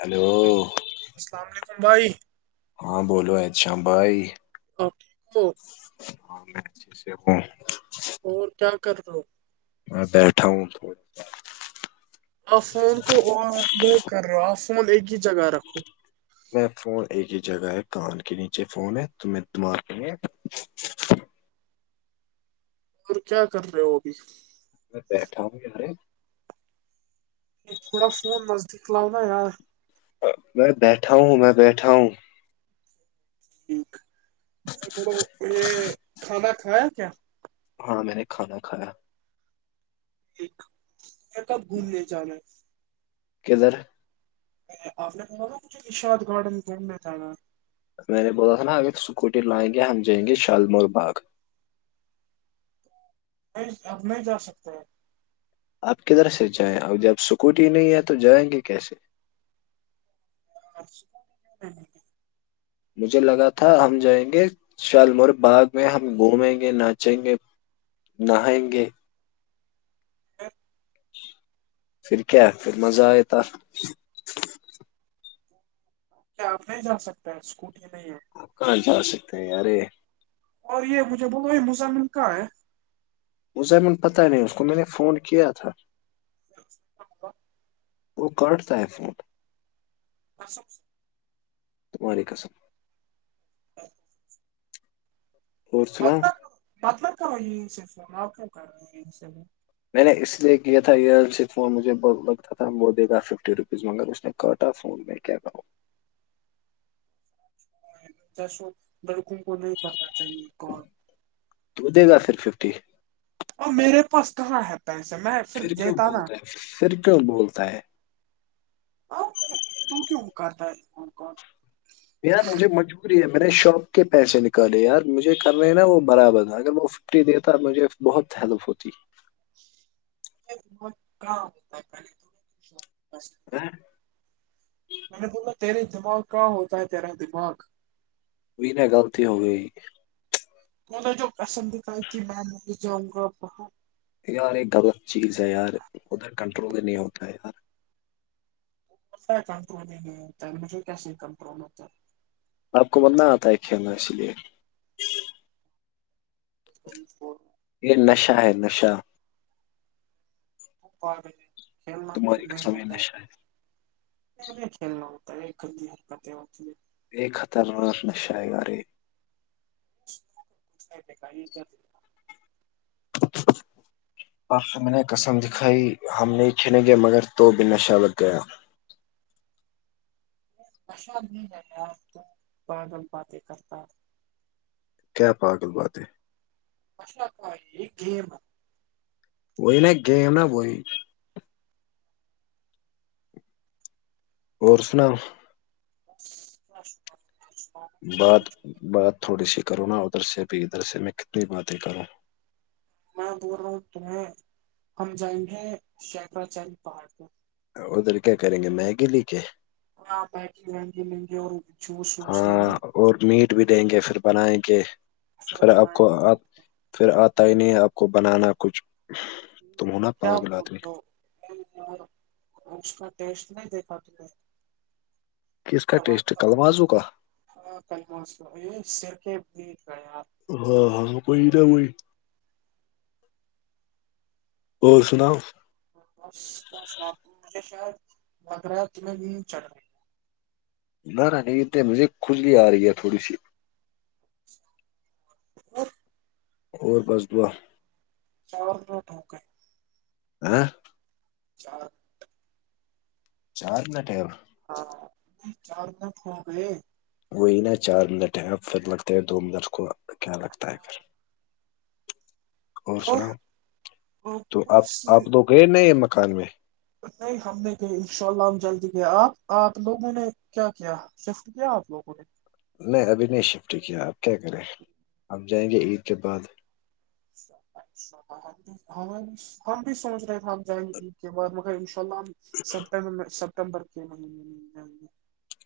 hello hello السلام علیکم بھائی ہاں بولو ہے شم بھائی اوکے ہاں میں س کو اور کیا کر دو میں بیٹھا ہوں آپ فون کو یہ کر رہے ہو آپ فون ایک ہی جگہ رکھو میں فون ایک ہی جگہ ہے کان کے نیچے فون ہے تم دمار اور کیا کر رہے وہ ابھی میں بیٹھا ہوں گیے ایک تھوڑا فون نزدیک لاؤ نا یار میں بیٹھا ہوں میں بیٹھا ہوں میں تو یہ کھانا کھایا کیا ہاں میں نے کھانا کھایا ایک کب گھومنے جانا ہے کدھر آپ نے کہا تھا مجھے نشاد گارڈن گھومنے تھا نا میں نے بولا تھا نا اگر اسکوٹیر لائیں گے ہم جائیں گے شالمگر باغ نہیں اب نہیں جا سکتے ہیں آپ کدھر سے جائیں اور جب اسکوٹی نہیں ہے تو جائیں گے کیسے [inaudible] مجھے لگا تھا ہم جائیں گے شالمور باغ میں ہم گھومیں گے ناچیں گے نہائیں ہاں پھر کیا پھر مزہ آئےتا آپ نہیں جا سکتا اسکوٹی نہیں ہے کان جا سکتے ہے یار اور یہ مجھے بولو مسمن کا ہے وہ زمن پتہ نہیں اس کو میں نے فون کیا تھا [inaudible] وہ کرٹتا ہے ایکسمٹ اور سب سے وعلیکمسلام [inaudible] اور سناؤ مطلب مطلب کر رہی ان سے آ کر رہی ان سے میں نے اس لیے کیا تھا یہئرل فون مجھے بت لگتا تھا وہ دے گا ففٹی روپیز مگر اس نے کاٹا فون بھی کیا جسو لڑکوں کو نہیں کرنا چاہیے اور تو دے گا پھر ففٹی میرے پاس کہاں ہےتا ایسے میں پھر کیوں دیتا نا بولتا ہے پھر کیوں بولتا ہے تو کیوں کرتا ہے کون کون یار مجھے مجبوری ہے میں نے شاپ کے پیسے نکالے یار مجھے کر رہے ہیں نا وہ برابر ہے اگر وہ چری دیتا مجھے بہت ہیلپ ہوتی وہی تا میں نے بوولنا تیرے دماغ کا ہوتا ہے تیرا دماغ بھی غلطی ہو گئی نے جو پسند کا کہ میں نہیں جاؤں گا بت یار یہ غلط چیز ہے یار اھر کنٹرول ہی نہیں ہوتا یار کنٹرول نہیں ہوتا ہے مجھے کیسے کنٹرول ہوتا ہے آپ کو بدنا آتا ہے کھیلنا اسی لیے [inaudible] یہ نشہ ہے نشہ پارک میں کھیلنا تمہاری کودنا قسم یہ میں نشہ ابھی کھیل رہا ہوں ہوتی ہے یہ خطرناک نشہ والے دکھائیے کیا د [inaudible] آپ میں نے قسم دکھائی ہم نہیں چھنیں گے مگر تو ب نشہ لگ گیا نشہ نہیں بادل پاتے کرتا کیا پاگل بات ہے اشا کا یہ گیم وہی نا گیم وہی اور سناؤ [inaudible] بات بات تھوڑی سی کروں نا ادھر سے بھی ادھر سے میں کتنی باتیں کروں میں بول رہا ہوں تمہیں ہم جائیں گے شنکراچاری پہاڑ پر ادھر کیا کریں گے میگ لے گے ہاں میگ مینگے لے گے اور جوس ووس لیں ہاں گے اور میٹ بھی دیں گے پھر بنائیں گے پھر آپ بنائیں کو آپ گے پھر آتا ہی نہیں آپ کو بنانا کچھ تم ہو نا کیا پاگل بول آدمی اس کا ٹیسٹ نہیں دیکھا تم نے کس کا ٹیسٹ ہے کلمازو کا ہاں کل موسم سیفٹی فیل رہے آپ ہاں وہی نہ وہی اور سناؤ بس مجھے لگ رہا ہے تجھے شاید نیند چڑھ رہی ہے نہ نہ نیند نہیں یہ تو مجھے خجلی آرہی ہے تھوڑی سی اور اور بس دعا چاول رکھو دھوکے [unintelligible] چار چار منٹ ہے ہاں چار لک ہو گئے وہی نا چار منٹ ہے اب فھر لگتے ہے دو منٹ کو کیا لگتا ہے پھر اور سنا تو آپ آپ تو گئے ن یہ مکان میں نہیں ہم نے بھی ان شاء اللہ ہم جلدی گئے آپ آپ لوگوں نے کیا کیا [unintelligible] میں ابھی نہیں شفٹ کیا آپ کیا کریں اب جائیں گے عید کے بعد ہم بھی سوچ رہے تھے آجائیں عید کے بعد مگر فام سمبر سپتمبر کے مہینے میں جیں گے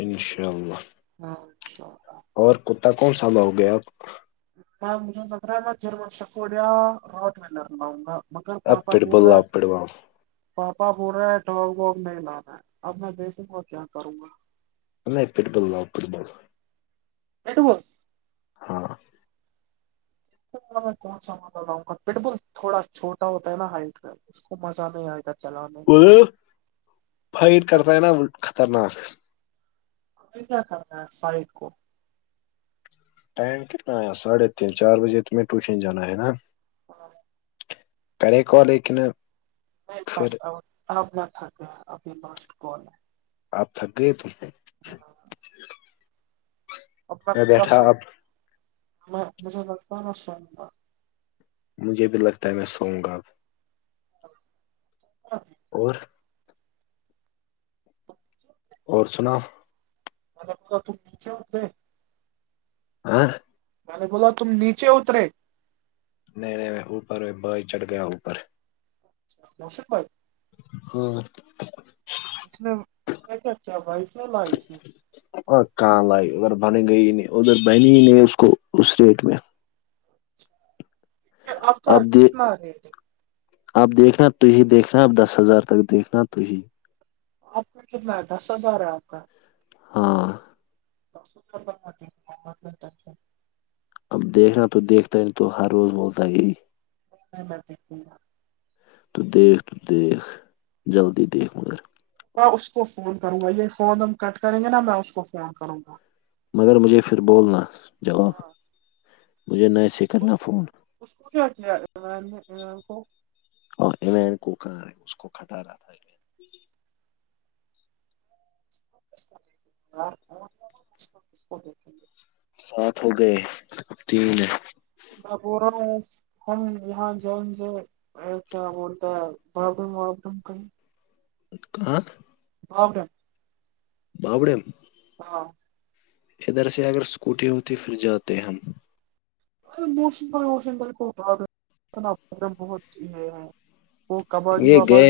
انشاء اللہ ہاں اچھاا اور کتا کون سال لاوگے اب ہاں مجھے لگ رہا ہے میں جرم شفیارٹ میں لرناؤں گا مگر اب پاپا پٹ بول بل رہا لاؤ ہے پٹ بال پاپا بول رہے ہے ڈوگ ووگ نہیں لانا ہے اب میں دیکھوں گا کیا کروں گا نہیں پٹ بول لاؤ پٹ بول پٹ بل ہاں میں کون سا مانا لاؤں گا پٹ بل تھوڑا چھوٹا ہوتا ہے نا ہائٹ میں اس کو مزہ نہیں آ جاتا وہ فائٹ کرتا ہے نا وہ خطرناک ا کیا کرنا ہے فائٹ کو ٹائم کتنا ہے ساڑھے تین چار بجے تمہیں ٹیوشن جانا ہے نا ہاں کر کو لیکن میرے پاس پھر آؤٹ آپ نہ تھک گ اھی لاسٹ کال ہے آپ تھک گئے ت ہاں اپنا میں تھا بیٹھا سو اب میں مجھے لگتاا نہ سوا مجھے بھی لگتا ہے میں سوؤں گا اب اور [inaudible] اور سناؤ [unintelligible] آاں میں نے بولا تم نیچے اترے نہیں نہیں میں اوپر بائی چڑھ گیا اوپر نوشق بھائی ہوں اس نے اس کیا کیا بھائی چلا اس اس نے اور کہاں لائی ادھر بن گئی نہیں ادھر بنی ہی نہیں اس کو اس ریٹ میں آ کا اب د کتنا ریٹ اب دیکھنا تی دیکھنا اب دس ہزار تک دیکھنا تی آپ کا کتنا ہے دس ہزار ہے آپ کا ہوں ٹر اب دیکھنا تو دیکھتا ہی نہیں تو ہر روز بولتا ہے یہی متیتیین تو دیھ تو دیھ جلدی دھ مگر میں اس کو فون کروں گا یہی فون ہم کٹ کریں گے نا میں اس کو فون کروں گا مگر مجھے پھر بولنا جواب ہاں مجھے نسے کرنا اس فون اس کو کیا کیا کو اور ایمین کو کار ہے اس کو کھٹا رہا تھا اس کو دیکیں گے سات ہو گئے تین ب پورا ہم یہاں جائیں گے کیا بولتا ہے برڈوم وڈمیں کہاں باؤٹر بابڑ ہاں ادھر سے اگر اسکوٹی ہوتی پھر جاتے ہم ا موشن بھائی ووشن بھائی کو بہت یہ ہے وہ کبڈی یہ گیا وباڈی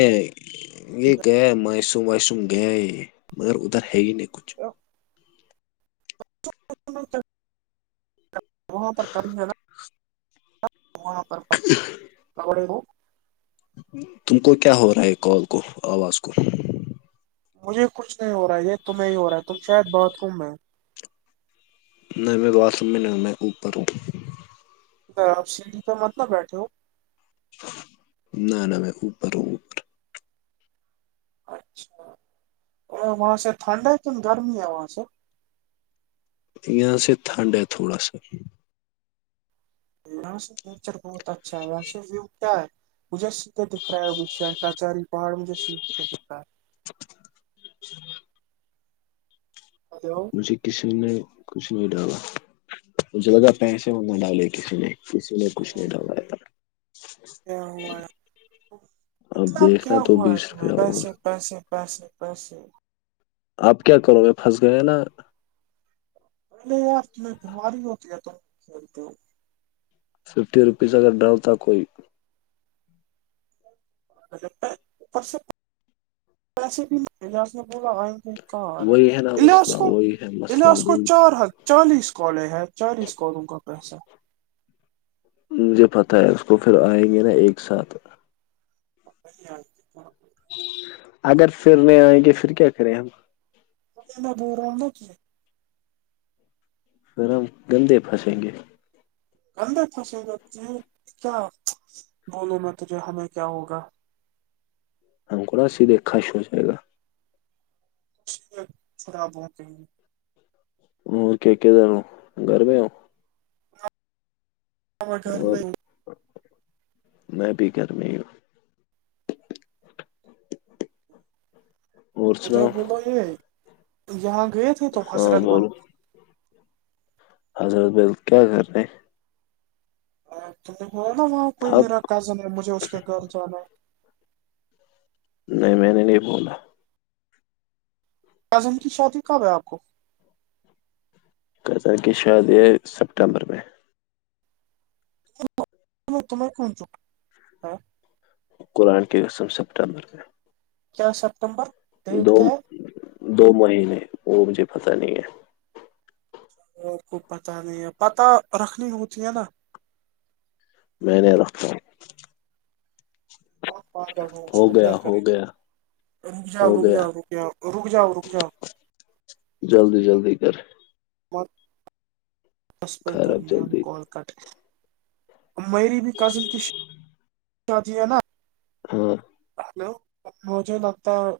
یہ گیا مسروم وائسروم گیا مگر ادھر ہی ن تو وہاں پر کمی ہے نا خبڑے وہ تم کو کیا ہو رہا ہے کال کو آواز کو مجھے کچھ نہیں ہو رہا ہے یہ تمہیں ہی ہو رہا ہے تم شاید باتھ روم میں نہیں میں واس روم میں نہیں میں اوپر ہوں سر آپ سڑھی کا مطلب بیٹھے ہو نہ نہ میں اوپر ہوں اچھا وہاں سے ٹھنڈ ہے کن گرمی ہے وہاں سے یہاں سے ٹھنڈ ہے تھوڑا سا- یہاں سے نیچر بہت اچھا ہے یہاں سے ویو کیا ہے- مجھے سیدھے دکھ رہا ہے ا شکچاری پہاڑ مجھے سیدھے دکھ رہا ہے- [unintelligible] ہلو مھ کسی نے کچھ نہیں ڈالا م ج جگہ پیسے ان نہ ڈالے کسی نے- کسی میں کچھ نہیں ڈرایا تھا کیا ہوا ہے اب اتنا دیکھنا کیا تو ہوا ہے بیس تمہیں روپیہ اور پیسے پسے پسے پسے اب کیا کرو میں پھنس گیا نا پہلے یار تیں بیماری ہوتی ہے ت تو ففٹی روپیز اگر ڈالتا کوئی اچا پیسے بھی نہیں جا اس نے بولا آائیں تھے- کار وہی ہے نا ا لی اس مسئلہ کو وہی ہے ا مسئلہ اس کو وہی چار حق چالیس کڑے ہیں چالیس کالوں کا پیسہ- مجھے پتہ ہے اس کو پھر آئیں گے نا ایک ساتھ- سی اگر پرنے آئیں گے, پھر کیا کریں ہم ب روما کی- پھر ہم گندے پھنسیں گے- گدے پھنسے گ تجے کیا بولو ن تجھے ہمیں کیا ہوگا- اننکوڑا سیدے خاش ہو جائے گا- ت خراب ہوتے ہیں- اور کیکے د ن گھر میں ہو- ہم گھر اور میں- میں بھی گھرمی ہوں- ہوں اور مجھے سناؤ بولو یہ یہاں گئے تھے تم ہاں حضرت بولو بل- حضرت بل کیا کر رہے ہیں- نا وہاں کوئی تھپ میرا کزن ہے مجھے اس کے گھر جانا ہے- نہیں میں نے نہیں بولا- ازم کی شادی کب ہے آپ کو- کتن کی شاد ہے سپتمبر میں- تم کون چ- قرآن کی قسم سپٹمبر میں- کیا سپتمبر ڈیٹ کیا دو- ہے دو مہینے وہ مجھے پتہ نہیں ہے- آپ کو پتہ نہیں ہے پتہ رکھنی ہوتی ہے نا- میں نے رکھا آ جا اس ہو کو گیا کیا ہو کرے گا گیا رک جاؤ ہو رک گیا جاؤ رک جاؤ رک جاؤ رک جاؤ- جلدی- جلدی کریں س پہ خیر کر اب گ ہم جلدی کال- کٹ میری بھی کزن کی شی ہے نا- ہاں ہلو مجھے لگتا ہے-